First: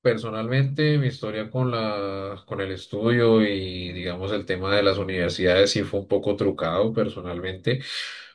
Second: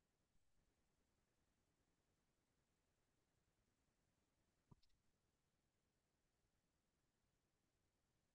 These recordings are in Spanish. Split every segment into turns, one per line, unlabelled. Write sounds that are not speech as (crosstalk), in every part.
Personalmente, mi historia con la, con el estudio y, digamos, el tema de las universidades sí fue un poco trucado personalmente,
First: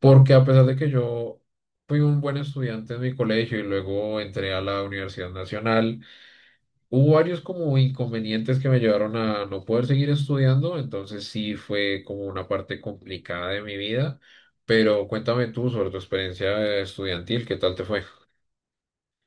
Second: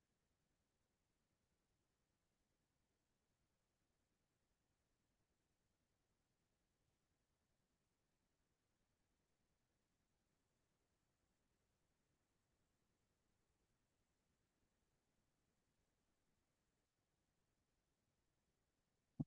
porque a pesar de que yo fui un buen estudiante en mi colegio y luego entré a la Universidad Nacional, hubo varios como inconvenientes que me llevaron a no poder seguir estudiando, entonces sí fue como una parte complicada de mi vida, pero cuéntame tú sobre tu experiencia estudiantil, ¿qué tal te fue?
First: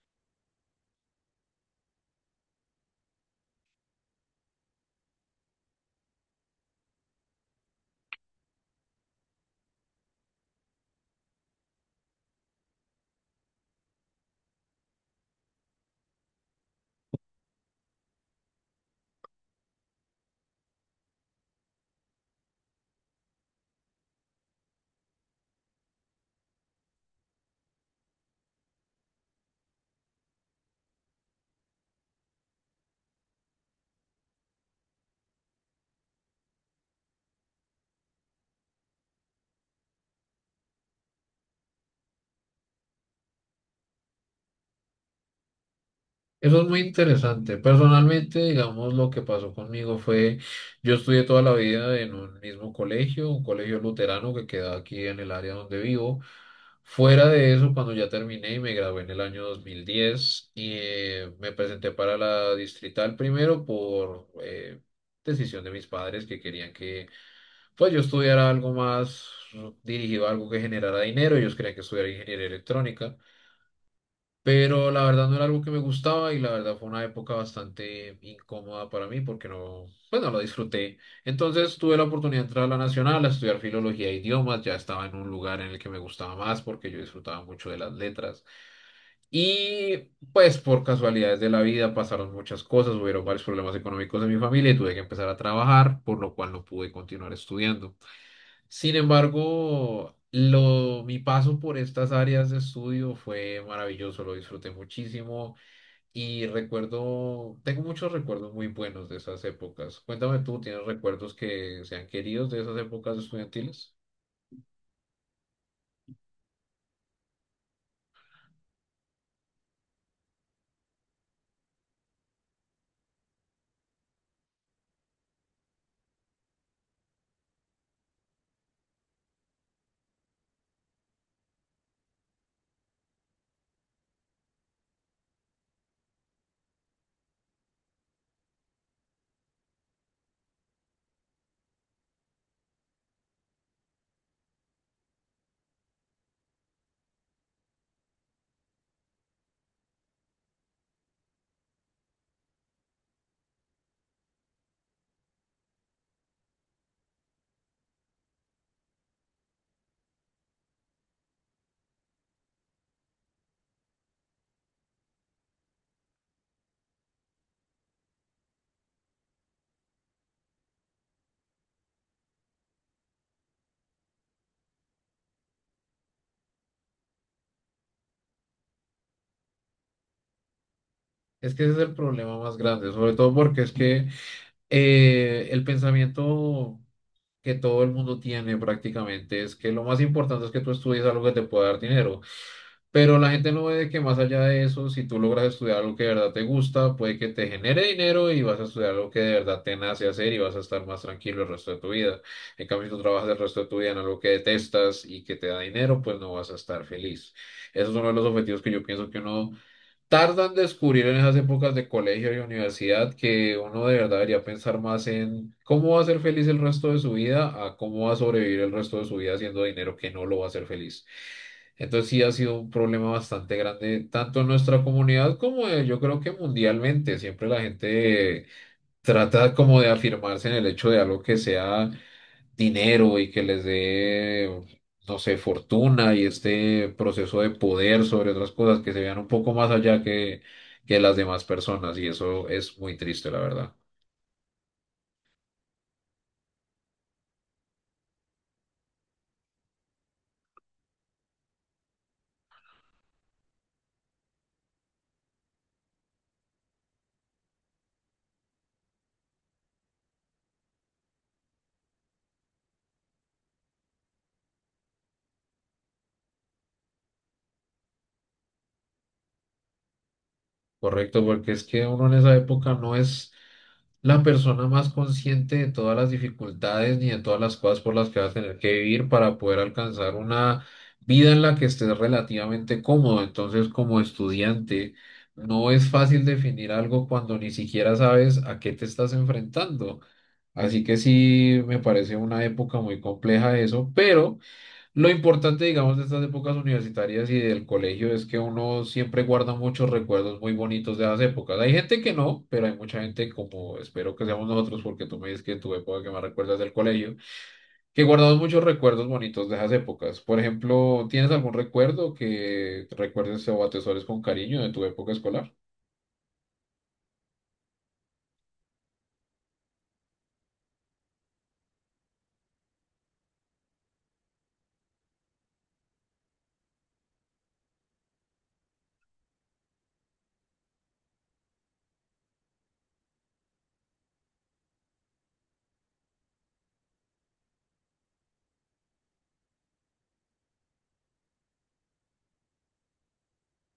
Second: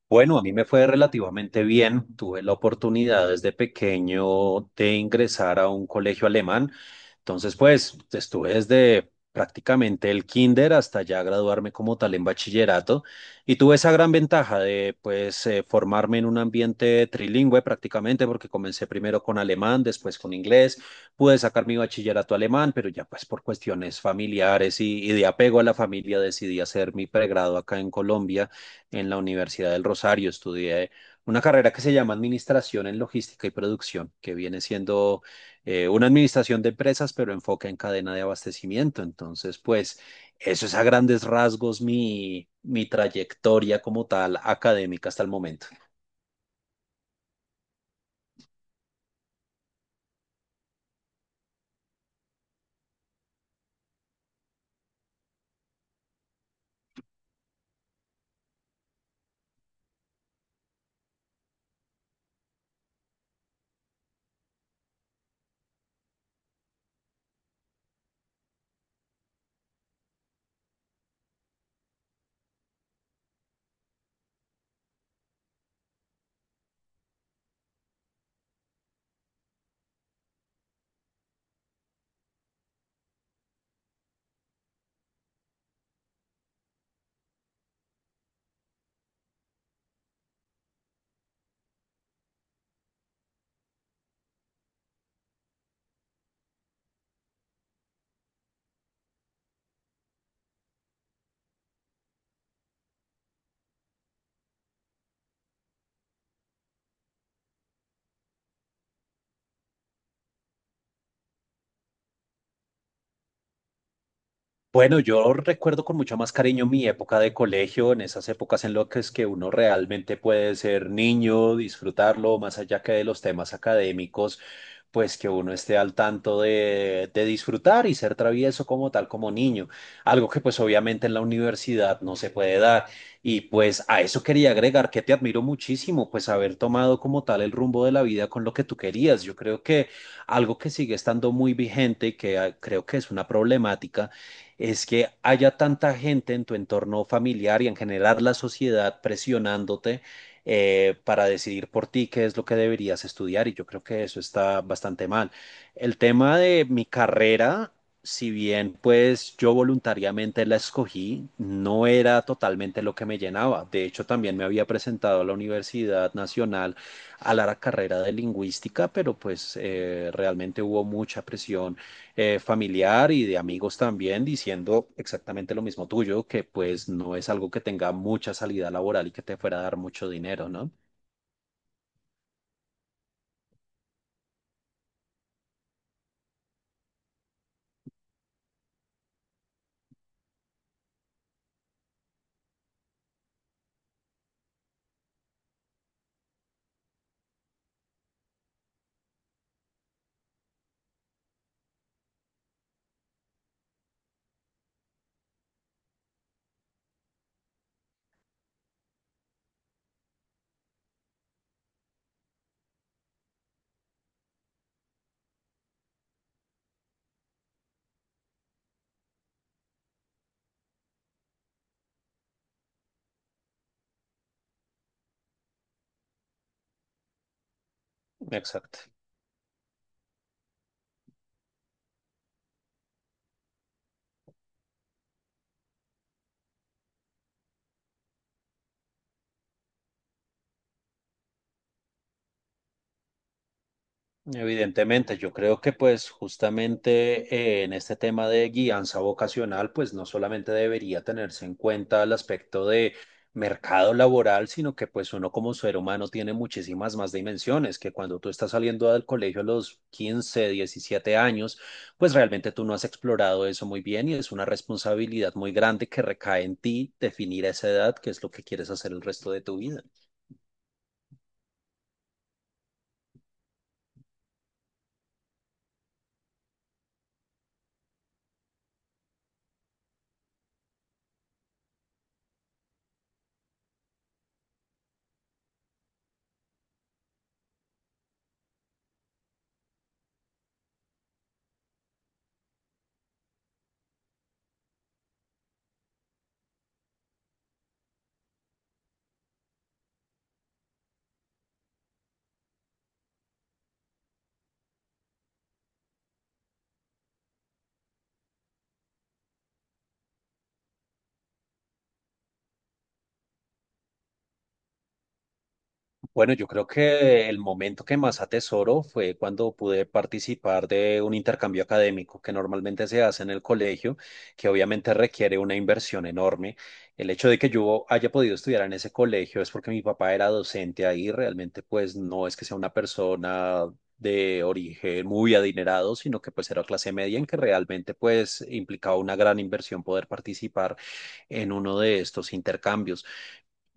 Bueno, a mí me fue relativamente bien. Tuve la oportunidad desde pequeño de ingresar a un colegio alemán. Entonces, pues, estuve desde prácticamente el kinder hasta ya graduarme como tal en bachillerato y tuve esa gran ventaja de, pues, formarme en un ambiente trilingüe prácticamente porque comencé primero con alemán, después con inglés. Pude sacar mi bachillerato alemán, pero ya pues por cuestiones familiares y de apego a la familia decidí hacer mi pregrado acá en Colombia en la Universidad del Rosario. Estudié una carrera que se llama Administración en Logística y Producción, que viene siendo una administración de empresas, pero enfoca en cadena de abastecimiento. Entonces, pues eso es a grandes rasgos mi trayectoria como tal académica hasta el momento.
Eso es muy interesante. Personalmente, digamos, lo que pasó conmigo fue, yo estudié toda la vida en un mismo colegio, un colegio luterano que queda aquí en el área donde vivo. Fuera de eso, cuando ya terminé y me gradué en el año 2010 y me presenté para la distrital primero por decisión de mis padres que querían que pues yo estudiara algo más dirigido a algo que generara dinero. Ellos querían que estudiara ingeniería electrónica. Pero la verdad no era algo que me gustaba y la verdad fue una época bastante incómoda para mí porque no, pues no lo disfruté. Entonces tuve la oportunidad de entrar a la Nacional a estudiar filología e idiomas. Ya estaba en un lugar en el que me gustaba más porque yo disfrutaba mucho de las letras. Y pues por casualidades de la vida pasaron muchas cosas, hubieron varios problemas económicos en mi familia y tuve que empezar a trabajar, por lo cual no pude continuar estudiando. Sin embargo, mi paso por estas áreas de estudio fue maravilloso, lo disfruté muchísimo y tengo muchos recuerdos muy buenos de esas épocas. Cuéntame tú, ¿tienes recuerdos que sean queridos de esas épocas estudiantiles?
Bueno, yo recuerdo con mucho más cariño mi época de colegio, en esas épocas en las que es que uno realmente puede ser niño, disfrutarlo, más allá que de los temas académicos, pues que uno esté al tanto de disfrutar y ser travieso como tal, como niño, algo que pues obviamente en la universidad no se puede dar. Y pues a eso quería agregar que te admiro muchísimo, pues haber tomado como tal el rumbo de la vida con lo que tú querías. Yo creo que algo que sigue estando muy vigente y que creo que es una problemática es que haya tanta gente en tu entorno familiar y en general la sociedad presionándote para decidir por ti qué es lo que deberías estudiar y yo creo que eso está bastante mal. El tema de mi carrera, si bien pues yo voluntariamente la escogí, no era totalmente lo que me llenaba. De hecho, también me había presentado a la Universidad Nacional a la carrera de lingüística, pero pues realmente hubo mucha presión familiar y de amigos también diciendo exactamente lo mismo tuyo, que pues no es algo que tenga mucha salida laboral y que te fuera a dar mucho dinero, ¿no?
Es que ese es el problema más grande, sobre todo porque es que el pensamiento que todo el mundo tiene prácticamente es que lo más importante es que tú estudies algo que te pueda dar dinero. Pero la gente no ve que más allá de eso, si tú logras estudiar algo que de verdad te gusta, puede que te genere dinero y vas a estudiar algo que de verdad te nace hacer y vas a estar más tranquilo el resto de tu vida. En cambio, si tú trabajas el resto de tu vida en algo que detestas y que te da dinero, pues no vas a estar feliz. Esos son los objetivos que yo pienso que uno tardan en descubrir en esas épocas de colegio y universidad que uno de verdad debería pensar más en cómo va a ser feliz el resto de su vida a cómo va a sobrevivir el resto de su vida haciendo dinero que no lo va a hacer feliz. Entonces sí ha sido un problema bastante grande, tanto en nuestra comunidad como yo creo que mundialmente. Siempre la gente
Exacto.
trata como de afirmarse en el hecho de algo que sea dinero y que les dé, no sé, fortuna y este proceso de poder sobre otras cosas que se vean un poco más allá que las demás personas y eso es muy triste, la verdad.
Evidentemente, yo creo que pues justamente en este tema de guianza vocacional, pues no solamente debería tenerse en cuenta el aspecto de mercado laboral, sino que pues uno como ser humano tiene muchísimas más dimensiones, que cuando tú estás saliendo del colegio a los 15, 17 años, pues realmente tú no has explorado eso muy bien y es una responsabilidad muy grande que recae en ti definir a esa edad, qué es lo que quieres hacer el resto de tu vida.
Correcto, porque es que uno en esa época no es la persona más consciente de todas las dificultades ni de todas las cosas por las que vas a tener que vivir para poder alcanzar una vida en la que estés relativamente cómodo. Entonces, como estudiante, no es fácil definir algo cuando ni siquiera sabes a qué te estás enfrentando. Así que sí, me parece una época muy compleja eso, pero... Lo importante, digamos, de estas épocas universitarias y del colegio es que uno siempre guarda muchos recuerdos muy bonitos de esas épocas. Hay gente que no, pero hay mucha gente, como espero que seamos nosotros, porque tú me dices que en tu época que más recuerdas del colegio, que guardamos muchos recuerdos bonitos de esas épocas. Por ejemplo, ¿tienes algún recuerdo que recuerdes o atesores con cariño de tu época escolar?
Bueno, yo creo que el momento que más atesoro fue cuando pude participar de un intercambio académico que normalmente se hace en el colegio, que obviamente requiere una inversión enorme. El hecho de que yo haya podido estudiar en ese colegio es porque mi papá era docente ahí, realmente pues no es que sea una persona de origen muy adinerado, sino que pues era clase media en que realmente pues implicaba una gran inversión poder participar en uno de estos intercambios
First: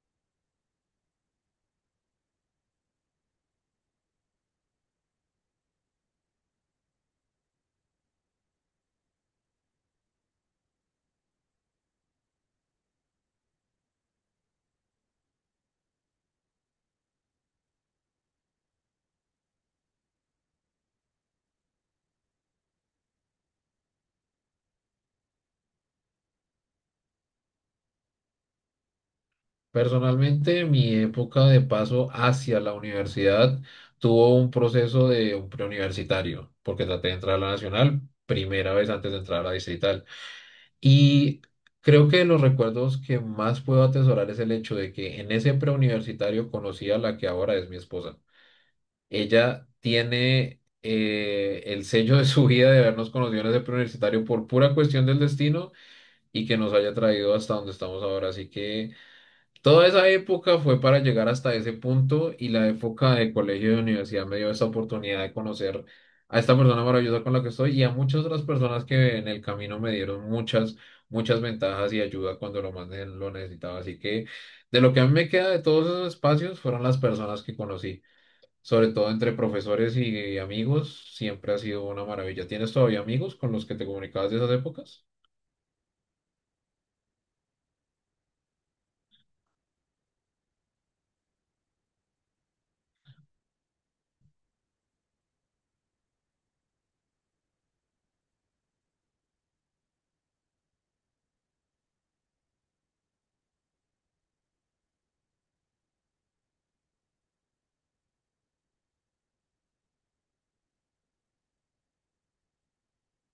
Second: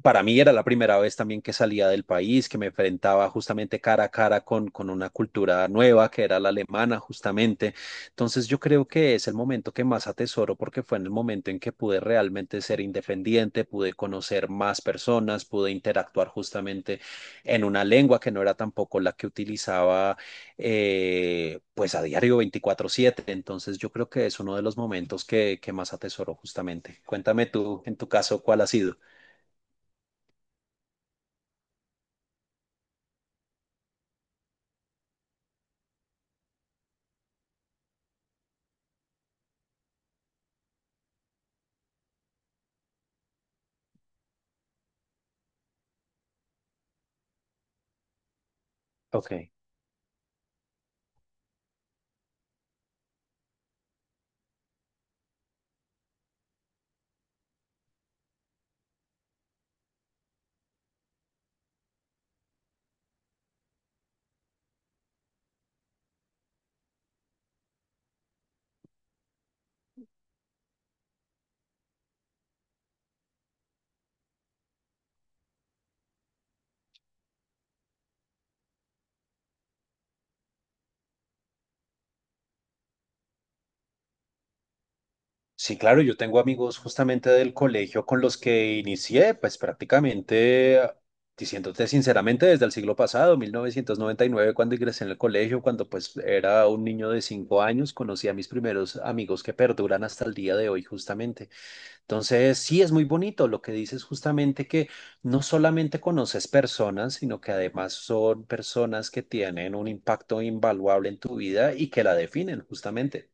para mí era la primera vez también que salía del país, que me enfrentaba justamente cara a cara con una cultura nueva, que era la alemana, justamente. Entonces yo creo que es el momento que más atesoro porque fue en el momento en que pude realmente ser independiente, pude conocer más personas, pude interactuar justamente en una lengua que no era tampoco la que utilizaba pues a diario 24/7. Entonces yo creo que es uno de los momentos que más atesoro justamente. Cuéntame tú, en tu caso, ¿cuál ha sido?
Personalmente, mi época de paso hacia la universidad tuvo un proceso de un preuniversitario, porque traté de entrar a la nacional primera vez antes de entrar a la distrital. Y creo que los recuerdos que más puedo atesorar es el hecho de que en ese preuniversitario conocí a la que ahora es mi esposa.
Ok.
Ella tiene el sello de su vida de habernos conocido en ese preuniversitario por pura cuestión del destino y que nos haya traído hasta donde estamos ahora. Así que... Toda esa época fue para llegar hasta ese punto y la época de colegio y de universidad me dio esa oportunidad de conocer a esta persona maravillosa con la que estoy y a muchas otras personas que en el camino me dieron muchas, muchas ventajas y ayuda cuando lo más lo necesitaba. Así que de lo que a mí me queda de todos esos espacios fueron las personas que conocí, sobre todo entre profesores y amigos, siempre ha sido una maravilla. ¿Tienes todavía amigos con los que te comunicabas de esas épocas?
Sí, claro, yo tengo amigos justamente del colegio con los que inicié, pues prácticamente, diciéndote sinceramente, desde el siglo pasado, 1999, cuando ingresé en el colegio, cuando pues era un niño de 5 años, conocí a mis primeros amigos que perduran hasta el día de hoy justamente. Entonces, sí, es muy bonito lo que dices justamente que no solamente conoces personas, sino que además son personas que tienen un impacto invaluable en tu vida y que la definen justamente,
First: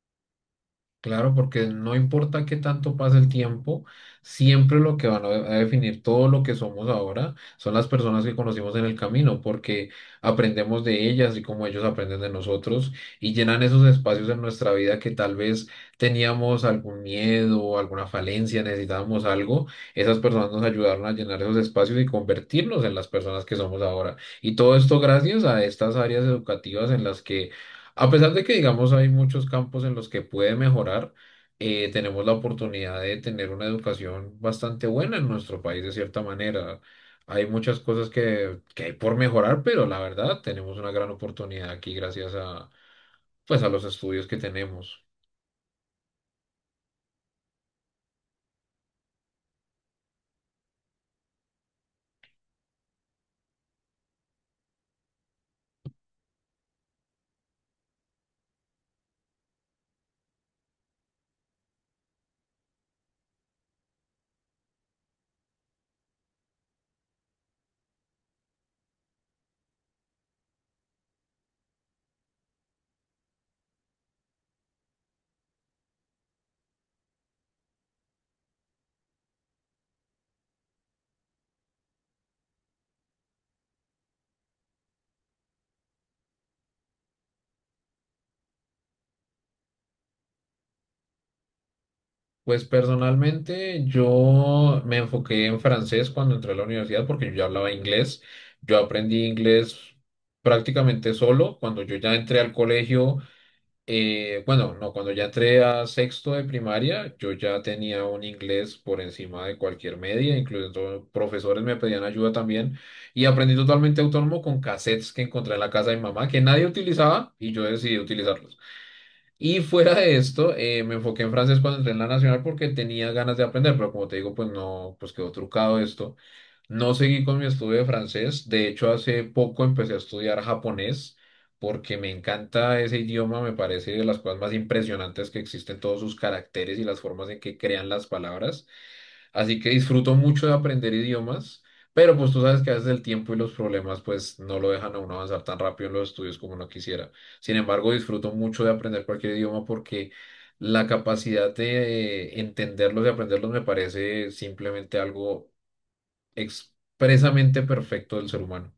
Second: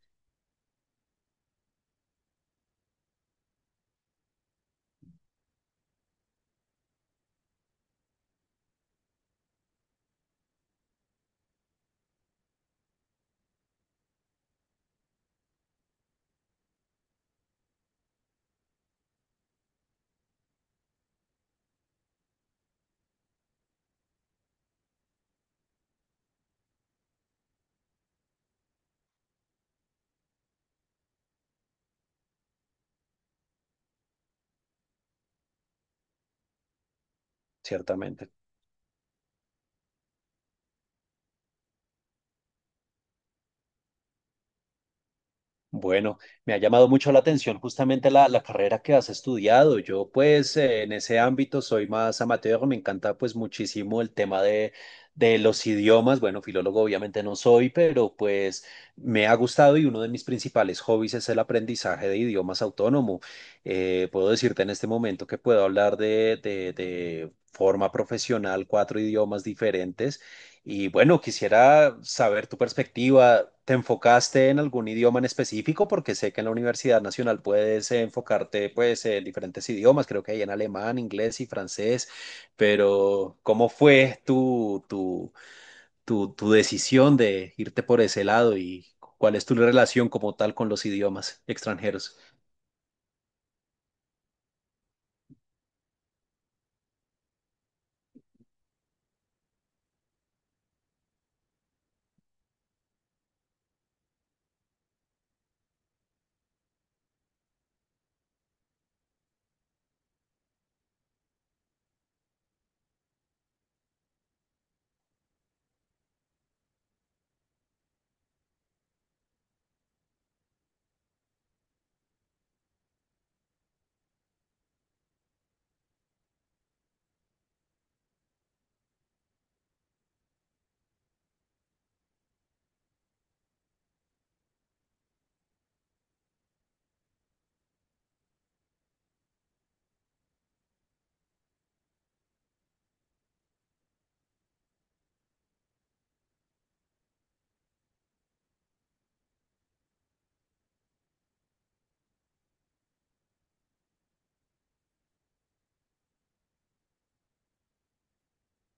Claro, porque no importa qué tanto pase el tiempo, siempre lo que van a definir todo lo que somos ahora son las personas que conocimos en el camino, porque aprendemos de ellas y como ellos aprenden de nosotros y llenan esos espacios en nuestra vida que tal vez teníamos algún miedo, alguna falencia, necesitábamos algo. Esas personas nos ayudaron a llenar esos espacios y convertirnos en las personas que somos ahora. Y todo esto gracias a estas áreas educativas en las que a pesar de que, digamos, hay muchos campos en los que puede mejorar, tenemos la oportunidad de tener una educación bastante buena en nuestro país, de cierta manera. Hay muchas cosas
ciertamente.
que hay por mejorar, pero la verdad, tenemos una gran oportunidad aquí gracias a, pues, a los estudios que tenemos.
Bueno, me ha llamado mucho la atención justamente la carrera que has estudiado. Yo pues en ese ámbito soy más amateur, me encanta pues muchísimo el tema de los idiomas. Bueno, filólogo obviamente no soy, pero pues me ha gustado y uno de mis principales hobbies es el aprendizaje de idiomas autónomo. Puedo decirte en este momento que puedo hablar de forma profesional cuatro idiomas diferentes. Y bueno, quisiera saber tu perspectiva. ¿Te enfocaste en algún idioma en específico? Porque sé que en la Universidad Nacional puedes enfocarte pues en diferentes idiomas, creo que hay en alemán, inglés y francés, pero ¿cómo fue tu decisión de irte por ese lado y cuál es tu relación como tal con los idiomas extranjeros?
Pues personalmente yo me enfoqué en francés cuando entré a la universidad porque yo ya hablaba inglés. Yo aprendí inglés prácticamente solo. Cuando yo ya entré al colegio, bueno, no, cuando ya entré a sexto de primaria, yo ya tenía un inglés por encima de cualquier media, incluso profesores me pedían ayuda también, y aprendí totalmente autónomo con cassettes que encontré en la casa de mi mamá, que nadie utilizaba, y yo decidí utilizarlos. Y (laughs) fuera de esto, me enfoqué en francés cuando entré en la nacional porque tenía ganas de aprender, pero como te digo, pues no, pues quedó trucado esto. No seguí con mi estudio de francés, de hecho hace poco empecé a estudiar japonés porque me encanta ese idioma, me parece de las cosas más impresionantes que existen todos sus caracteres y las formas en que crean las palabras, así que disfruto mucho de aprender idiomas, pero pues tú sabes que a veces el tiempo y los problemas pues no lo dejan a uno avanzar tan rápido en los estudios como uno quisiera. Sin embargo, disfruto mucho de aprender cualquier idioma porque la capacidad de entenderlos y aprenderlos me parece simplemente algo expresamente perfecto del ser humano.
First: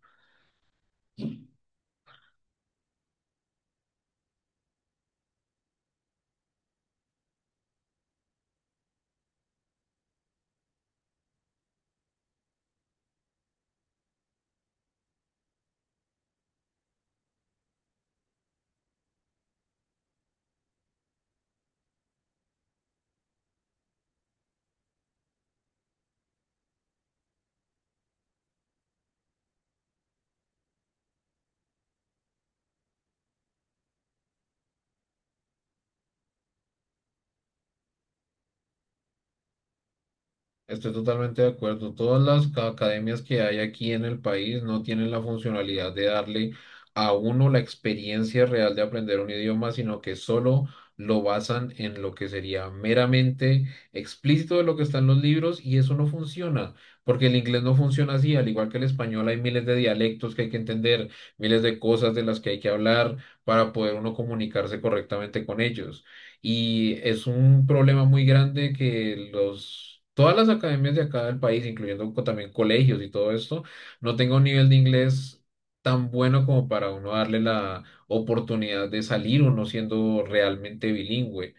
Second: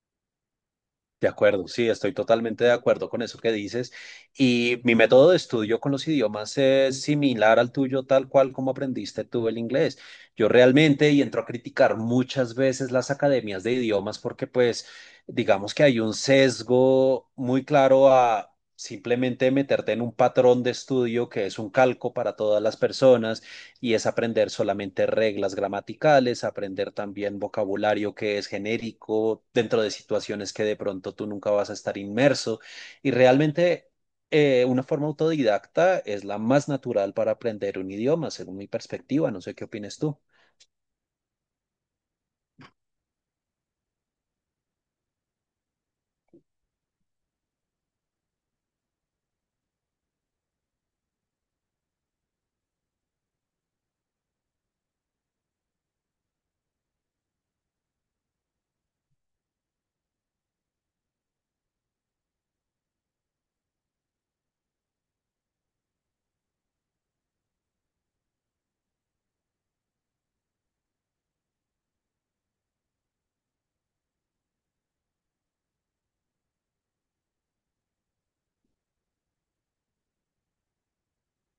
De acuerdo, sí, estoy totalmente de acuerdo con eso que dices. Y mi método de estudio con los idiomas es similar al tuyo, tal cual como aprendiste tú el inglés. Yo realmente, y entro a criticar muchas veces las academias de idiomas porque pues digamos que hay un sesgo muy claro a simplemente meterte en un patrón de estudio que es un calco para todas las personas y es aprender solamente reglas gramaticales, aprender también vocabulario que es genérico dentro de situaciones que de pronto tú nunca vas a estar inmerso y realmente... una forma autodidacta es la más natural para aprender un idioma, según mi perspectiva. No sé qué opinas tú.
Estoy totalmente de acuerdo. Todas las academias que hay aquí en el país no tienen la funcionalidad de darle a uno la experiencia real de aprender un idioma, sino que solo lo basan en lo que sería meramente explícito de lo que está en los libros y eso no funciona, porque el inglés no funciona así, al igual que el español hay miles de dialectos que hay que entender, miles de cosas de las que hay que hablar para poder uno comunicarse correctamente con ellos. Y es un problema muy grande que todas las academias de acá del país, incluyendo también colegios y todo esto, no tengan un nivel de inglés tan bueno como para uno darle la oportunidad de salir uno siendo realmente bilingüe.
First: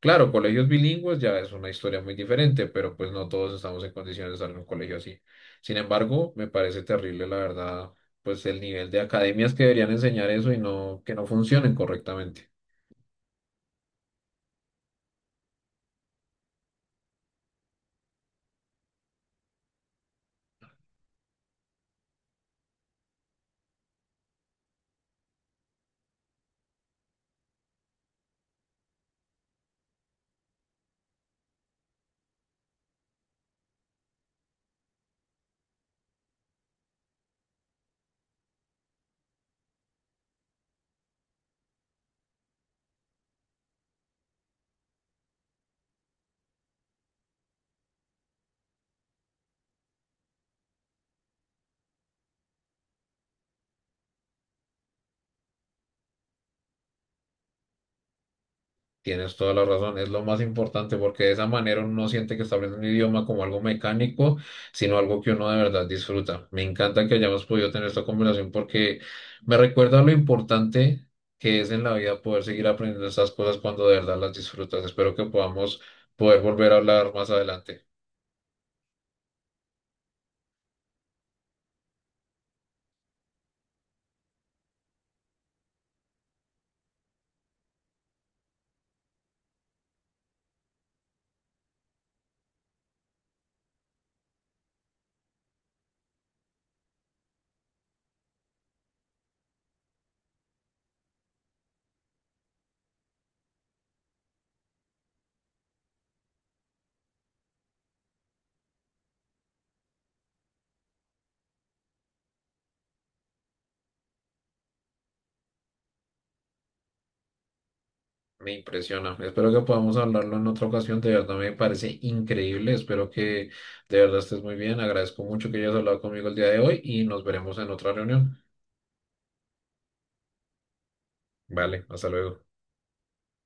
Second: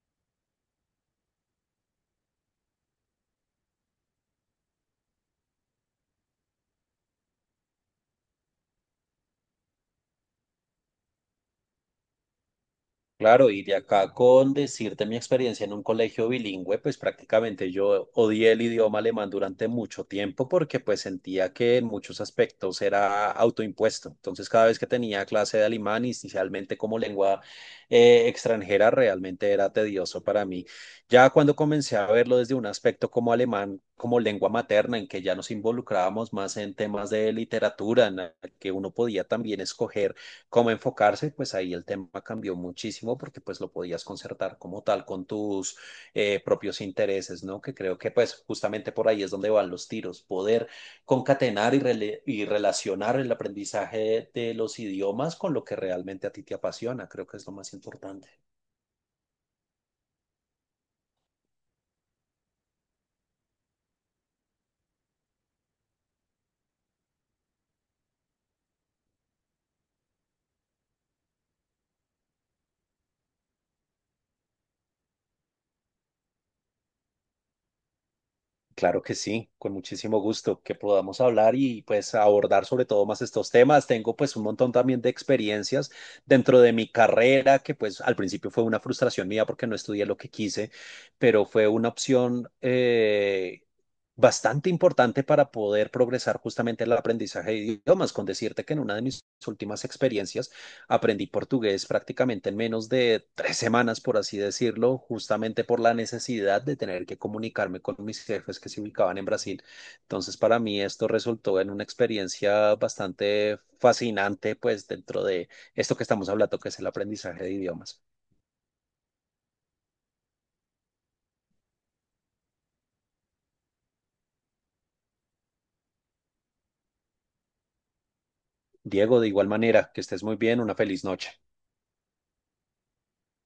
Claro, colegios bilingües ya es una historia muy diferente, pero pues no todos estamos en condiciones de salir a un colegio así. Sin embargo, me parece terrible, la verdad, pues el nivel de academias que deberían enseñar eso y no, que no funcionen correctamente.
Claro, y de acá con decirte mi experiencia en un colegio bilingüe, pues prácticamente yo odié el idioma alemán durante mucho tiempo porque pues sentía que en muchos aspectos era autoimpuesto. Entonces cada vez que tenía clase de alemán, inicialmente como lengua extranjera, realmente era tedioso para mí. Ya cuando comencé a verlo desde un aspecto como alemán, como lengua materna, en que ya nos involucrábamos más en temas de literatura, en la que uno podía también escoger cómo enfocarse, pues ahí el tema cambió muchísimo porque pues lo podías concertar como tal con tus propios intereses, ¿no? Que creo que pues justamente por ahí es donde van los tiros, poder concatenar y relacionar el aprendizaje de los idiomas con lo que realmente a ti te apasiona, creo que es lo más importante.
Tienes toda la razón, es lo más importante porque de esa manera uno no siente que está aprendiendo un idioma como algo mecánico, sino algo que uno de verdad disfruta. Me encanta que hayamos podido tener esta conversación porque me recuerda lo importante que es en la vida poder seguir aprendiendo estas cosas cuando de verdad las disfrutas. Espero que podamos poder volver a hablar más adelante.
Claro que sí, con muchísimo gusto que podamos hablar y pues abordar sobre todo más estos temas. Tengo pues un montón también de experiencias dentro de mi carrera que pues al principio fue una frustración mía porque no estudié lo que quise, pero fue una opción bastante importante para poder progresar justamente en el aprendizaje de idiomas, con decirte que en una de mis últimas experiencias aprendí portugués prácticamente en menos de 3 semanas, por así decirlo, justamente por la necesidad de tener que comunicarme con mis jefes que se ubicaban en Brasil. Entonces, para mí esto resultó en una experiencia bastante fascinante, pues dentro de esto que estamos hablando, que es el aprendizaje de idiomas.
Me impresiona. Espero que podamos hablarlo en otra ocasión. De verdad me parece increíble. Espero que de verdad estés muy bien. Agradezco mucho que hayas hablado conmigo el día de hoy y nos veremos en otra reunión.
Diego, de igual manera, que estés muy bien, una feliz noche.
Vale, hasta luego.